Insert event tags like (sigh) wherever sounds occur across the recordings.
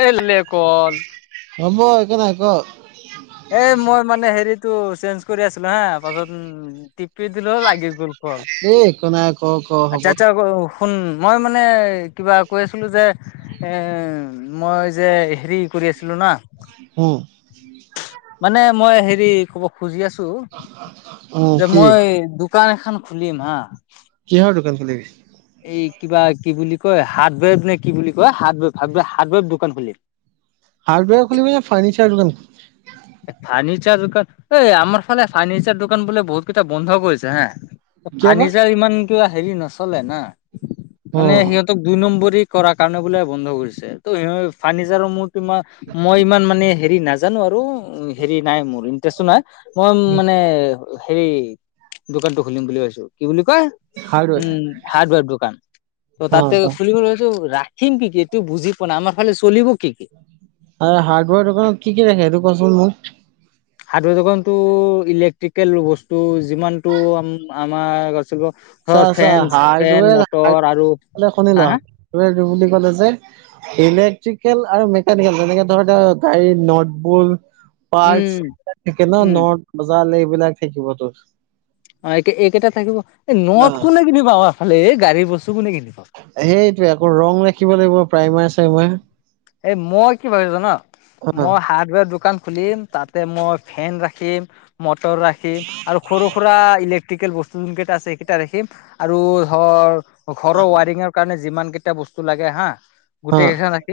এ লে কল হ'ব একো নাই কক এ মই মানে হেৰিতটো চেঞ্জ কৰি আছিলো হা তাৰ পাছত উ টিপি দিলো লাগি গ'ল কল দেই একো নাই ক ক হব ফুন মই মানে কিবা কৈ আছিলোঁ যে মই যে হেৰি আছিলো ন উম মানে মই হেৰি ক'ব খুজি আছো উম যে কি মই দুখ দোকান এখন খুলিম হা কিহৰ দোকান খোলিবি এই কিবা কি বুলি কয় হাৰ্ড বৱেৰ নে কি বুলি কয় হাৰ্ডৰ হাৰ্ডৱেৰ দোকান খুলিম হাৰ্ডেয়াৰ খুলিব ন ফাৰ্নিচাৰ দোকান ফাৰ্ণিচাৰ দোকান এই আমাৰ ফালে ফাৰ্নিচাৰ দোকান বোলে বহুতকেইটা বন্ধ কৰিছে হা কিয় বা ফাৰ্ণিচাৰ ইমান কিবা হেৰি নচলে না অ মানে সিহঁতক দুই নম্বৰী কৰা কাৰণে বোলে বন্ধ কৰিছে ত ফাৰ্ণিচাৰৰ মোৰ কিমান মই ইমান মানে হেৰি নাজানো আৰু হেৰি নাই মোৰ ইন্টাৰেষ্ট নাই মই মানে হেৰি দোকান টো খুলিম বুলি ভাবিছো কি বুলি ক হাৰ্ডৱেৰ উম হাৰ্ডাৰ দোকান ত অ ততে খুলি থিম কি কি এইটো বুজি পোৱাাই আমাৰ ফালে চলিব কি কি হাৰ্ডৱেৰ দোকানত কি কি ৰাখে সেইটো কোৱাচোন মোক হাৰ্ডৱেৰ দোকানতটো ইলেক্ট্ৰিকেল বস্তু যিমানতটো আমাৰ ধৰ চাহ চাহ ফেন ফেন হাৰৱে মটৰ আৰু হ হা হা শুনিলোৱা (unintelligible) বুলি কলে যে ইলেক্ট্ৰিকেল আৰু মেকানিকেল যেনেকে ধৰ গাড়ী নটবুল উম পাৰ্ক এইাক (unintelligible) থাকে ন উম নট বজাৰ এইবিলাক থাকিবতো অ এক এইকেইটা থাকিব এই নত কোনে কিনিবাফালে এই গাড়ী বস্তু কোনে কিনি পাওঁ সেইটো আকৌ ৰং ৰাখিব লাগিব প্ৰাইমাৰ চাইমাৰ এ মই কি ভাবিছো জানা অ মই হাৰ্ডৱেৰ দোকান সুধিম তাতে মই ফেন ৰাখিম, মটৰ ৰাখিম আৰু সৰু-সুৰা ইলেক ইলেকট্ৰিকেল বস্তু কেইটা আছে সেইকেইটা ৰাখিম আৰু ধৰ ঘৰৰ উৱাৰিংৰ কাৰনে যিমান কেইটা বস্তু লাগে হা অ গোটেই কেইখন ৰা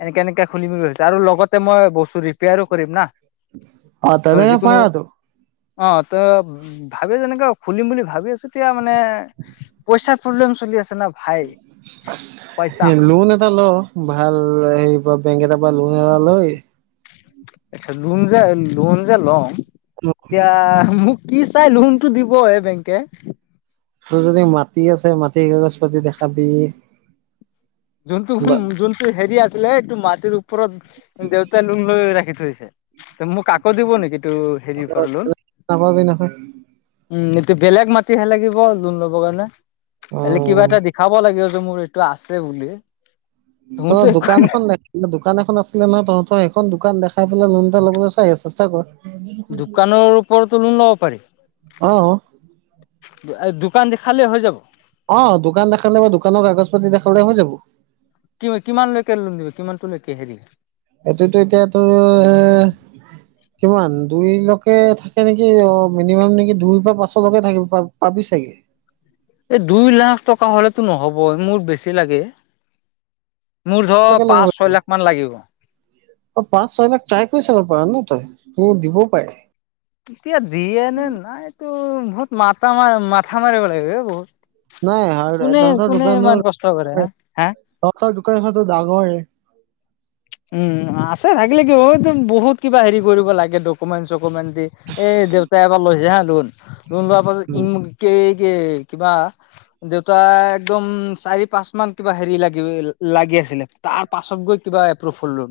এনেকে এনেকে খুলিম বুলি ভাবিছো আৰু লগতে মই বস্তু ৰিপেয়াৰো কৰিম না অ ধৰ যিকোনো (unintelligible) তো অ ত ভাবি যেনেকে খুলিম বুলি ভাবি আছো তেতিয়া মানে পইচাৰ প্ৰব্লেম চলি আছে না ভাই (inaudible) পইচা হেই লোন এটা ল, ভা ভাল হেই বা বেংক এটাৰ পৰা লোন এটা লৈ আটচা, লোন যে লোন যে লওঁ, এতিয়া মোক কি চাই লোনটো দিব হে বেংকে? তোৰ যদি মাটি আছে মাটি কাগজ পাতি দেখাবি। যোনটো, বা যোনটো হেৰি আছিলে এইটো মাটিৰ ও ঘৰত দেউতাই লোন লৈ ৰাখি থৈছে, মোক আকৌ দিব নেকি? টো হেৰি পৰা লোন। নাপাবি নহয় উম, এইটো বেলেগ মাটিহে লাগিব লোন ল'বৰ কাৰণে। অ বেলেগ কিবা এটা দেখাব লাগিব এইটো মোৰ এইটো আছে বুলি। ত মোৰতো একো নাই দোকানখন দে (inaudible) দোকান এখন আছিলে নহয় তহঁতৰ, এখন দোকান দেখাই পেলাই লোন এটা ল'বলে চাই চেষ্টা কৰ। দোকানৰ ওপৰতো লোন লব পাৰি। অ (unintelligible) দোকান দেখালে হৈ যাব। অ', দোকান দেখালে বা দোকানৰ কাগজ পাতি দেখালে হৈ যাব। কিমান-কিমানলৈকে লোন দিব, কিমানটো লৈকে হেৰি এইটোতো এতিয়া তোৰ এ কিমান দুইলৈকে থাকে নেকি অ, মিনিমাম নেকি দুই পৰা পাঁচলৈকে থাকিব পাব পাবি চাগে। এই দুই লাখ টকা হ'লেতো নহ'ব, মোৰ বেছি লাগে। মোৰ ধৰ লৈকে লব পাঁচ ছয় পাৰিবি, লাখ মান লাগিব। অ, পাঁচ, ছয় লাখ ট্ৰাই কৰি চাব পাৰা ন' তই। তোৰ দিবও পাৰে। এতিয়া দিয়ে নে নাই ত' বহুত মাতা মাথা মাৰিব লাগিব হে বহুত। (unintelligible) কোনে তহঁতৰ কোনে ইমান দোকানৰ কষ্ট কৰে হা হা তহঁতৰ দোকানখনতো ডাঙৰে। উম, আছে থাকিলে কি হ'ব একদম বহুত কিবা হেৰি কৰিব লাগে ডকুমেন্ট চব। চকুমেন্ট দি, এই দেউতাই এবাৰ লৈছে হা লোন, লোন লোৱাৰ পাছত ই মোক (unintelligible) কে কিবা দেউতা একদম, চাৰি, পাঁচ মান কিবা হেৰি লাগে লাগি আছিলে, তাৰপাছত গৈ কিবা এপ্ৰুভ হ'ল লোণ,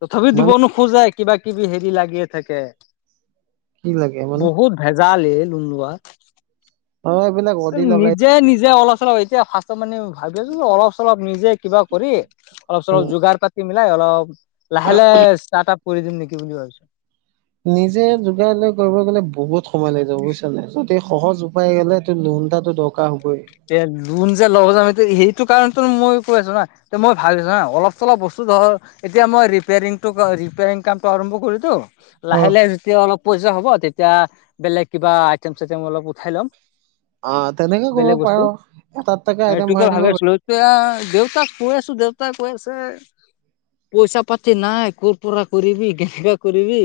তথাপি দিব মানে নোখোজে কিবা কিবি হেৰি লাগিয়ে থাকে, কি লাগে মানে বহুত ভেজাল এ। লোণ লোৱা, অ এইবিলাক অদি উম, লগাই নিজে-নিজে অলপ চলপ এতিয়া ফাৰ্ষ্টত মানে ভাবি আছোঁ অলপ চলপ নিজে কিবা কৰি, অলপ চলপ যোগাৰ পাতি মিলাই অলপ, লাহে-লাহে ষ্টাৰ্টআপ কৰি দিম নেকি বুলি ভাবিছোঁ। নিজে যোগাৰ লৈ কৰিব গ'লে বহুত সময় লাগি যাব বুজিছা নে, যদি সহজ উপায় গেলে লোণ লোণটা তোক তে, লোণ যে লওঁ (unintelligible) সেইটো কাৰণটো মই কৈ আছো না, মই ভাবিছো হা অলপ চলপ বস্তু ধৰ, এতিয়া মই ৰেপিয়াৰিং তোক ৰিপেয়াৰিং কামটো আৰম্ভ কৰি দিওঁ লাহে-লাহে যেতিয়া অলপ পইচা হ'ব, তেতিয়া বেলেগ কিবা আইটেম চাইটেম অলপ উঠাই ল'ম। অ', তেনেকে কৰিব পাৰ এটাত এটাকে আইটেম এইটোকে ভৰাই থাকিব ভাবি পাৰি আছিলো, এতিয়া দেউতাক কৈ আছো, দেউতাই কৈ আছে পইচা পাতি নাই ক'ৰ পৰা কৰিবি কেনেকা কৰিবি।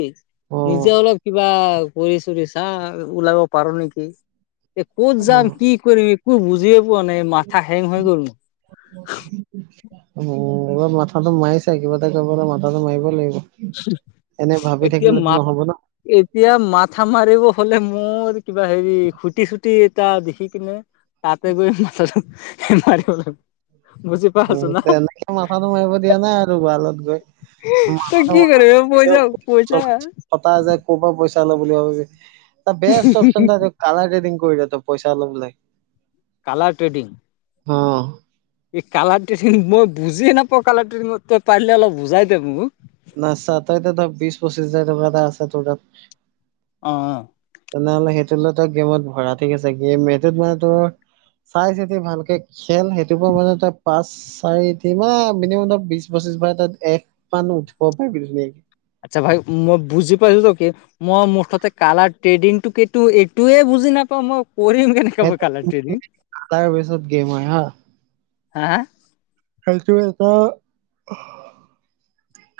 অ নিজে অলপ কিবা কৰি চুৰি চা ওলাব পাৰো নেকি। এ ক'ত অ যাম কি কৰিম একো বুজিয়ে পোৱা নাই মাথা হেং হৈ গল। উম, এবাৰ মাথাটো মাৰিছা কিবা এটা কৰিবলে মাথাটো মাৰিব লাগিব। এনে ভাবি এতিয়া থাকিলেতো মাথ, নহ'ব ন এতিয়া মাথা মাৰিব হলে মোৰ কিবা হেৰি খুটি চুটি এটা দেখি কিনে তাতে গৈ মাথা (inaudible) মাৰিব লাগ উম, তেনেকে মাথাটো মাৰিব দিয়া নাই আৰু ওৱালত গৈ। তই মানু কি কৰিবি (unintelligible) পইচা পইচা যে ক'বাত পইচা ল বুলি ভাবে যে (unintelligible) অচন কালাৰ (unintelligible) কৰি দে ত পইচা ল বোলে কালাৰ ট্ৰেডিং অ এই কালাৰ (unintelligible) মই বুজিয়ে নাপাওঁ কালাৰ (unintelligible) তই পাৰিলে অলপ বুজাই দে মোক ন চটাইত ধৰ বিশছ পঁচিছ হাজাৰ টকা এ আছে তোৰ তাত অ তেনেহলে সেইটো ত গেমত ভৰা ঠিক আছে গেম সেইটোত মানে তোৰ চাই চিতি ভালকে খেল সেইটো ব মানে তই পাঁচ চাৰিট মানে মিনিমাম ধ বিশ বছৰ তাত এক পান উঠিব পাৰিবি ধুনীয়াকে (inaudible) আচ্ছা ভাই মই বুজি পাইছো ত কি মই মোৰ ততে কালাৰ ট্ৰেডিংটোক এইটয়ে। বুজি নাপাওঁ মই কৰিম কেনেকে মই সেইটো কালাৰ ট্ৰ তাৰ পিছত গেম হা হা? খালটো আটা (inaudible)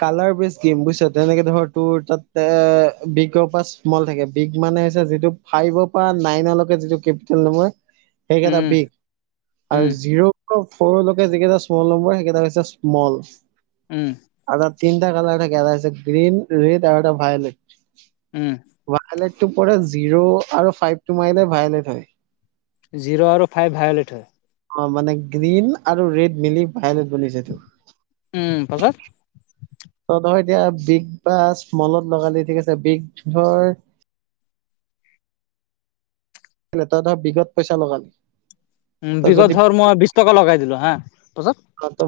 কালাৰ বেচম বুজিছ তেনেকে ধৰ তোৰ তাত এ বিগৰ পৰা স্মল থাকে বিগ মান যিটো ফাইভৰ পৰা নাইনকে যিটো কেপিটেল নয় সেইকেইটা উম বিষ উম আৰু জিৰ' সৰুলৈকে যিকেইটা স্মল নম্বৰ সেইকেইটা হৈছে স্মল। উম। তিটা কালাৰ থাকে এটা হৈছে গ্ৰীন, ৰেড আৰু এটা ভাই'লেট। উম। জ' আৰু ফাইভ মাৰ ভাই থ (inaudible) জিৰ' আৰু ফাইভ ভাইলেট হয়। অ মানে গ্ৰীণ আৰু ৰেড মিলি ভাইলেট বনিছেতো। উম, পচত অ' তহ এতিয়া বিগ বাছ মলত লগালি ঠিক আছে বিগৰ (unintelligible) নেতাদহ বিগত পইচা লগালে। উ বিগত ঘৰ মই বিশ টকা লগাই দিলো হা পাছত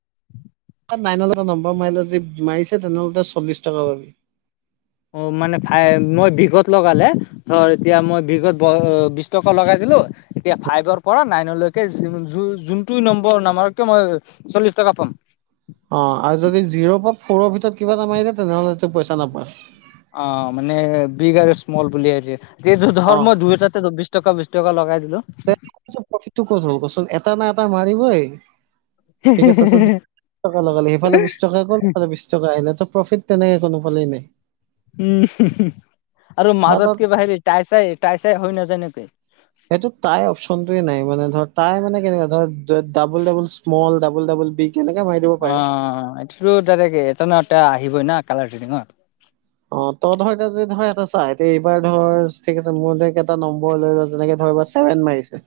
(inaudible) নাইনলটা নম্বৰ মাৰিলে যে মাৰিছে তেনেহ'লে চল্লিশ টকা পাবি অ', মানোই মই বিষত লগালে ধৰ এতিয়া মই বিষত বিশ টকা লগাই দিলো এতিয়া ফাইভৰ পৰা নাইন লৈকে যোনটো নম্বৰ নামৰক কিয় মই চল্লিশ টকা পাম। অ', আৰু যদি জিৰ' পৰা ফ'ৰৰ ভিতৰত কিবা নমাৰ দে তেনেহ'লে পইচা নাপাৱ। অ', মানে বিগ আৰু স্মল বুলিছে যিহেত ধৰ্ম দুয়টাতে কা বিছ টকা লগাই দিব টো ক'ত হ'ল কচোন এটা না এটা মাৰিবই ঠিক আছে ত বিশ টকা লগালে সিফালে বিশ টকা গ'ল সিফালে বিশ টকা আহিল তো প্ৰফিট তেনেকে কোনো ভলে ন (unintelligible) উম আৰু বা তাত মাজত কিবা হেৰি টাই চাই, টাই চাই হৈ নজনাকে সেইটো কেনেুৱা ধৰ double double small, double double big এনেকে মাৰি দিব পাৰে। অ', এইটোতো ডাইক্ এটা ন এয়া আহিবই না কালাৰ চটিঙত অ', তই ধৰ এ যদি ধ এটা চাই এতি এইবাৰ ধৰ ঠিক আছে মোৰ দে এটা নম্বৰ লৈ লোৱা যেনেকে ধ ছেভেন মাৰিছে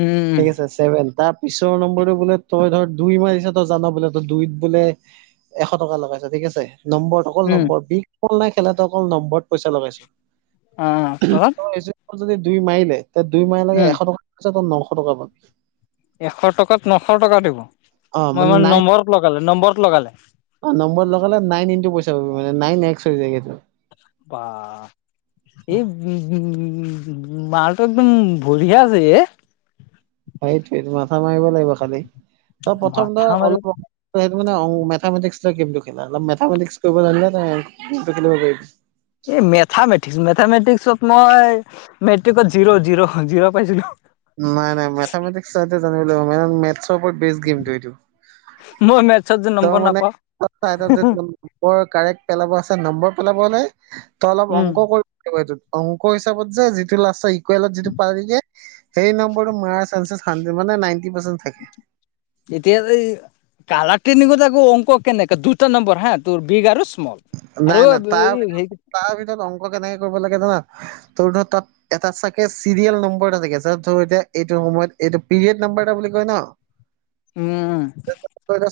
উম ঠিক আছে ছেভন তাৰ পিছৰ নম্বৰটো বোলে তই ধৰ দুই মাৰিছে তই জান বোলে তই দুইত বোলে এশ টকা লগাইছ ঠিক আছে নম্বৰ অকল উম নম্বৰ বিষ অ নাই খেলা অকল নম্বৰত পইচা লগাইছো। আহ তৰপাছত যদি দুই মাৰিলে, তে দুই মাৰিলকে এশ টকাৰ জেগাত নশ টকা পাম। এশ টকাত, নশ টকা দিব? অ মই মানে নম্বৰত লগালে নম্বৰত লগালে। নম্বৰ লগালে নাইন ইন্ত পইচা পাবি, মানে নাইন এক্স হৈ যায়হে। বা, এইবি মালটো, একদম বঢ়িয়া আছে এ। সেইটোয়েই টো মাথা মাৰিব লাগিব খালি, ত প্ৰথম ধৰ মাথা মাৰি অলপ (unintelligible) তই মানে অংক মেথামেটিক গেমটো খেলা, অলপ মেথেটিকছ কৰিব জানিলে খলিব পাৰিবি। এই মেথা মে মেথামেটিক্সত মই মেট্ৰিকত জিৰ', জিৰ', জিৰ' পাইছিলো। নাই নাই মেথামেটিক্স তই জানিব লাগিব মেথছৰ ওপৰত বেষ্ট গেমটো এইটো। মই মেথছত যে ত নম্বৰ মানে নাপাওঁ (unintelligible) কাৰেক্ট পেলাব আছে নম্বৰ পেলাব হ'লে তই অলপ উম অংক কৰিব লাগিব সেইটোত, অংক হিচাপত যে যিটো লাষ্ট ইকুৱেলত যিটো পাৰি দে সেই নম্বৰটো মাৰ চানেছ হানড্ৰেড মানে নাইনটি পাৰ্চেণ্ট থাকে। এতিয়া, এই কালা (inaudible) ট্ৰেডিংত আকৌ অংক কেনেকে দুটা নম্বৰ হা তোৰ বিগ আৰু স্মল আৰু নাই নাই তাৰ হে ভিতৰত তাৰ ভিতৰত অংক কেনেক কি কৰিব লাগে জানা, তোৰ ধৰ তাত এটা চাগে চিৰিয়েল নম্বৰ এটা থাকে, যাতে ধৰ এতিয়া এইটো সময়ত এইটো পিৰিয়ড নাম্বাৰ এটা বুলি কয় ন। উম।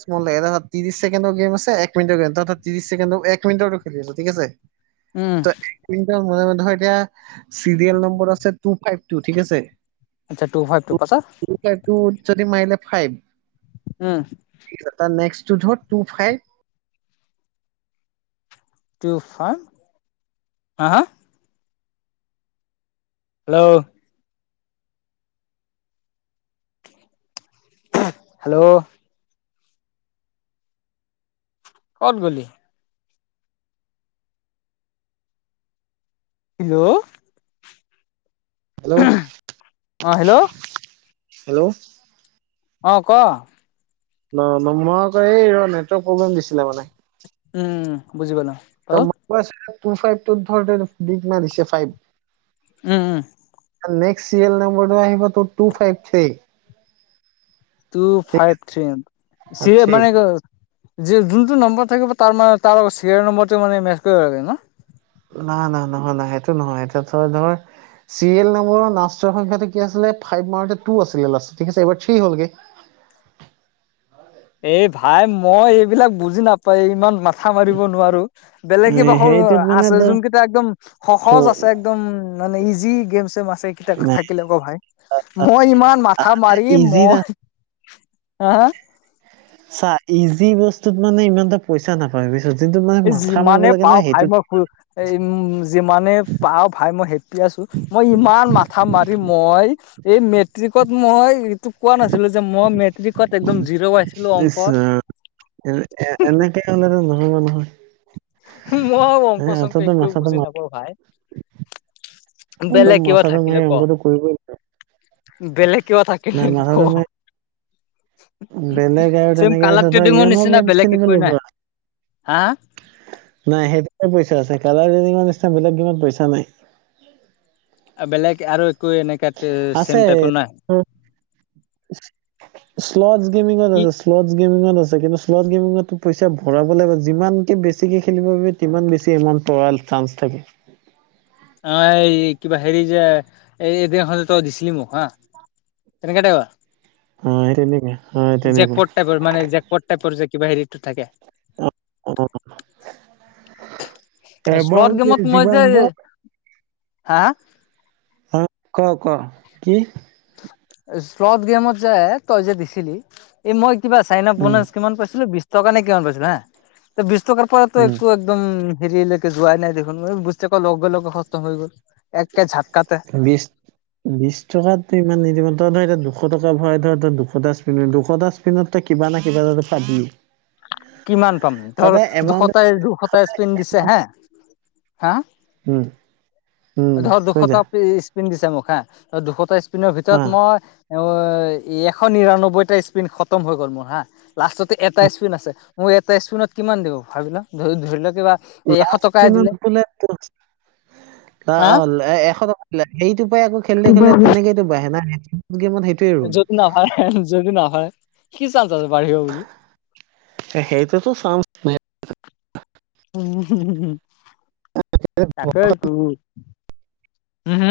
ত্ৰিশকেণ্ডৰ গেম আছে, এক মিনিটৰ্ৰ গেম, তই তাত এক মিনটৰ খেলি আছ ঠিক আছে। উম তই এক মিনিটৰ মুৰে মুৰে ধৰ এতিয়া চিৰিয়েল নম্বৰ আছে। টু ফাইভ টু, ঠিক আছে। আচ্ছা, টু ফাইভ টু পাছত টু ফাইভ (unintelligible) ফাইভ উম তাৰ নেক্সট টো ধৰ টু ফাইভ (unintelligible) হা, হা হেল্ল'। হেল্ল'। ক'ত গলি? হেল্ল' হেল্ল' অ হেল্ল' হেল্ল' অ', ক? ন-ন মই আকৌ এই ৰ' নেটৱৰ্ক প্ৰ'ব্লেম দিছিলে মানে। উম, বুজি পালো পাছত মই কৈ আছিলোঁ, টু ফাইভ টু ধৰ দিক মাৰিছে ফাইভ। উম উম। তাৰ নেক্সট চিৰিয়েল নাম্বাৰটো আহিব তোৰ two five three. Two five three, serial three মানে যোনটো নম্বৰ থাকিব তাৰে মা-তাৰ চিৰিয়েল নম্বৰটো মানে মেটচ কৰিব লাগে ন? নহয় নহয় নহয় নহয় সেইটো নহয় সেইটো তই ধৰ চিৰিয়েল নম্বৰৰ লাষ্টৰ সংখ্যাটো কি আছিলে, ফাইভ মাৰোতে টু আছিলে লাষ্টত ঠিক আছে, এইবাৰ থ্ৰী হ'লগে। এই ভাই মই এইবিলাক বুজি নাপাই ইমান মাথা মাথা মাৰিব নোৱাৰো, বেলেগ কিবা সহ সেইটোত মানে আছে যোন কিটা একদম সহজ আছে ধৰ একদম ন নাই, ইজি গেমছেম আছ সেইকেইটা থাকিলে ক ভাই, মই ইমান মাথা মাৰি ইজিত মই আছে। (unintelligible) চা, ইজি বস্তুত মানে ইমানটা পইচা নাপাবি বুজ এই যিমানে পাওঁ ভাই, মই উম যিমানে পাওঁ ভাই মই সেইটো- আছো মই ইমান মাথা মাৰি মই এই মেট্ৰিকত মই তোক কোৱা নাছিলোঁ যে মই মেট উম ইছৰাম এনে এ এনেকে হলেটো নহব নহয়। মই অংক হে চংক তইতো একোৱেই মাথাটো বুজি মাৰ নাপাওঁ ভাই একদম বেলেগ কিবা মাথাটো থাকিলে মাৰি ক অংকটো কৰিবই লাগিব। বলেক কিবা থাকে নাই নি ক। মাথাটো মাৰি বেলেগ আৰু চেম তেনেকে আছে কালাৰ ধৰ ট্ৰেডিঙৰ য়ন' নিচিনা গেমছ বেলেগ খেলিব একোৱেই লাগিব নাই হা নাই সেইটোতে পইছা আছে কালাৰ ট্ৰেডিঙৰ নিচিনা বেলেগ গেমত পইচা নাই বেলেগ আৰু একো এনেকা ছেম টাইপৰ নাই শ্লডছ গেমিঙত কি আছে শ্লডছ গেমিঙত আছে আছে কিন্তু শ্ল'ড গেমিঙতো পইচা ভৰাব লাগিব যিমানকে বেছিকে খেলিব পাবি তিমান বেছি এমাউণ্ট তৰাল চান্স থাকে। অ এই কিবা হেৰি যে এই এদিনাখন যে তই দিছিলি মোক হা তেনেকে টায়া, অ সেই তেনেকে অ তেনেকে জেকপট টাইপৰ মানে জেকপট টাইপৰ যে কিবা হেৰিটোত থাকে। উ (unintelligible) শ্লত গেমত মই য যিমান বাৰ হা? ক-ক, কি? শ্লট গেমত যে, তই যে দিছিলি। এই মই কিবা চাইনা প উম কিমান পাইছিলো টকানে কিমান পৈছো হা, ত বিছতকাৰ পৰা এইতো উম একো একদম হেৰিলৈকে যোৱাই নাই দেখোন মই বুজি আ কক লগে লগে সষ্টম হৈ গ'ল (unintelligible) ঝাটকাতে বিশ-বিশছ টকা ইমান নিদিব, তইটো এতিয়া দুশ টকা ভৰাই ধৰ দুশটা স্পীন, দুশটা স্পিনত তই কিবা ন কিবা এটাটো পাবিয়ে। কিমান পাম ধৰ এমাউণ্ট দুশটাই দুশটা স্পিন দিছে হা হা উম উম ধৰ থৈ যা দুশটা পিচ স্পিন দিছে মোক হা, ত দুশটা স্পিনৰ অ ভিতৰত মই অ এশ নিৰান্নব্বৈটা স্পিন খতম হৈ গ'ল মোৰ হা লাষ্টত এটা স্পিন আছে মোক এটা স্কুনত কিমান দিব ভাবিলা ধৰি লওক লিনত বো এশ টকা দিল স (unintelligible) (unintelligible) খেলি খেললে হা তেনেকেতো বাহে ন যদি ন হয়, যদি ন হয়। সেইটোতো (unintelligible) উম। তাকে তো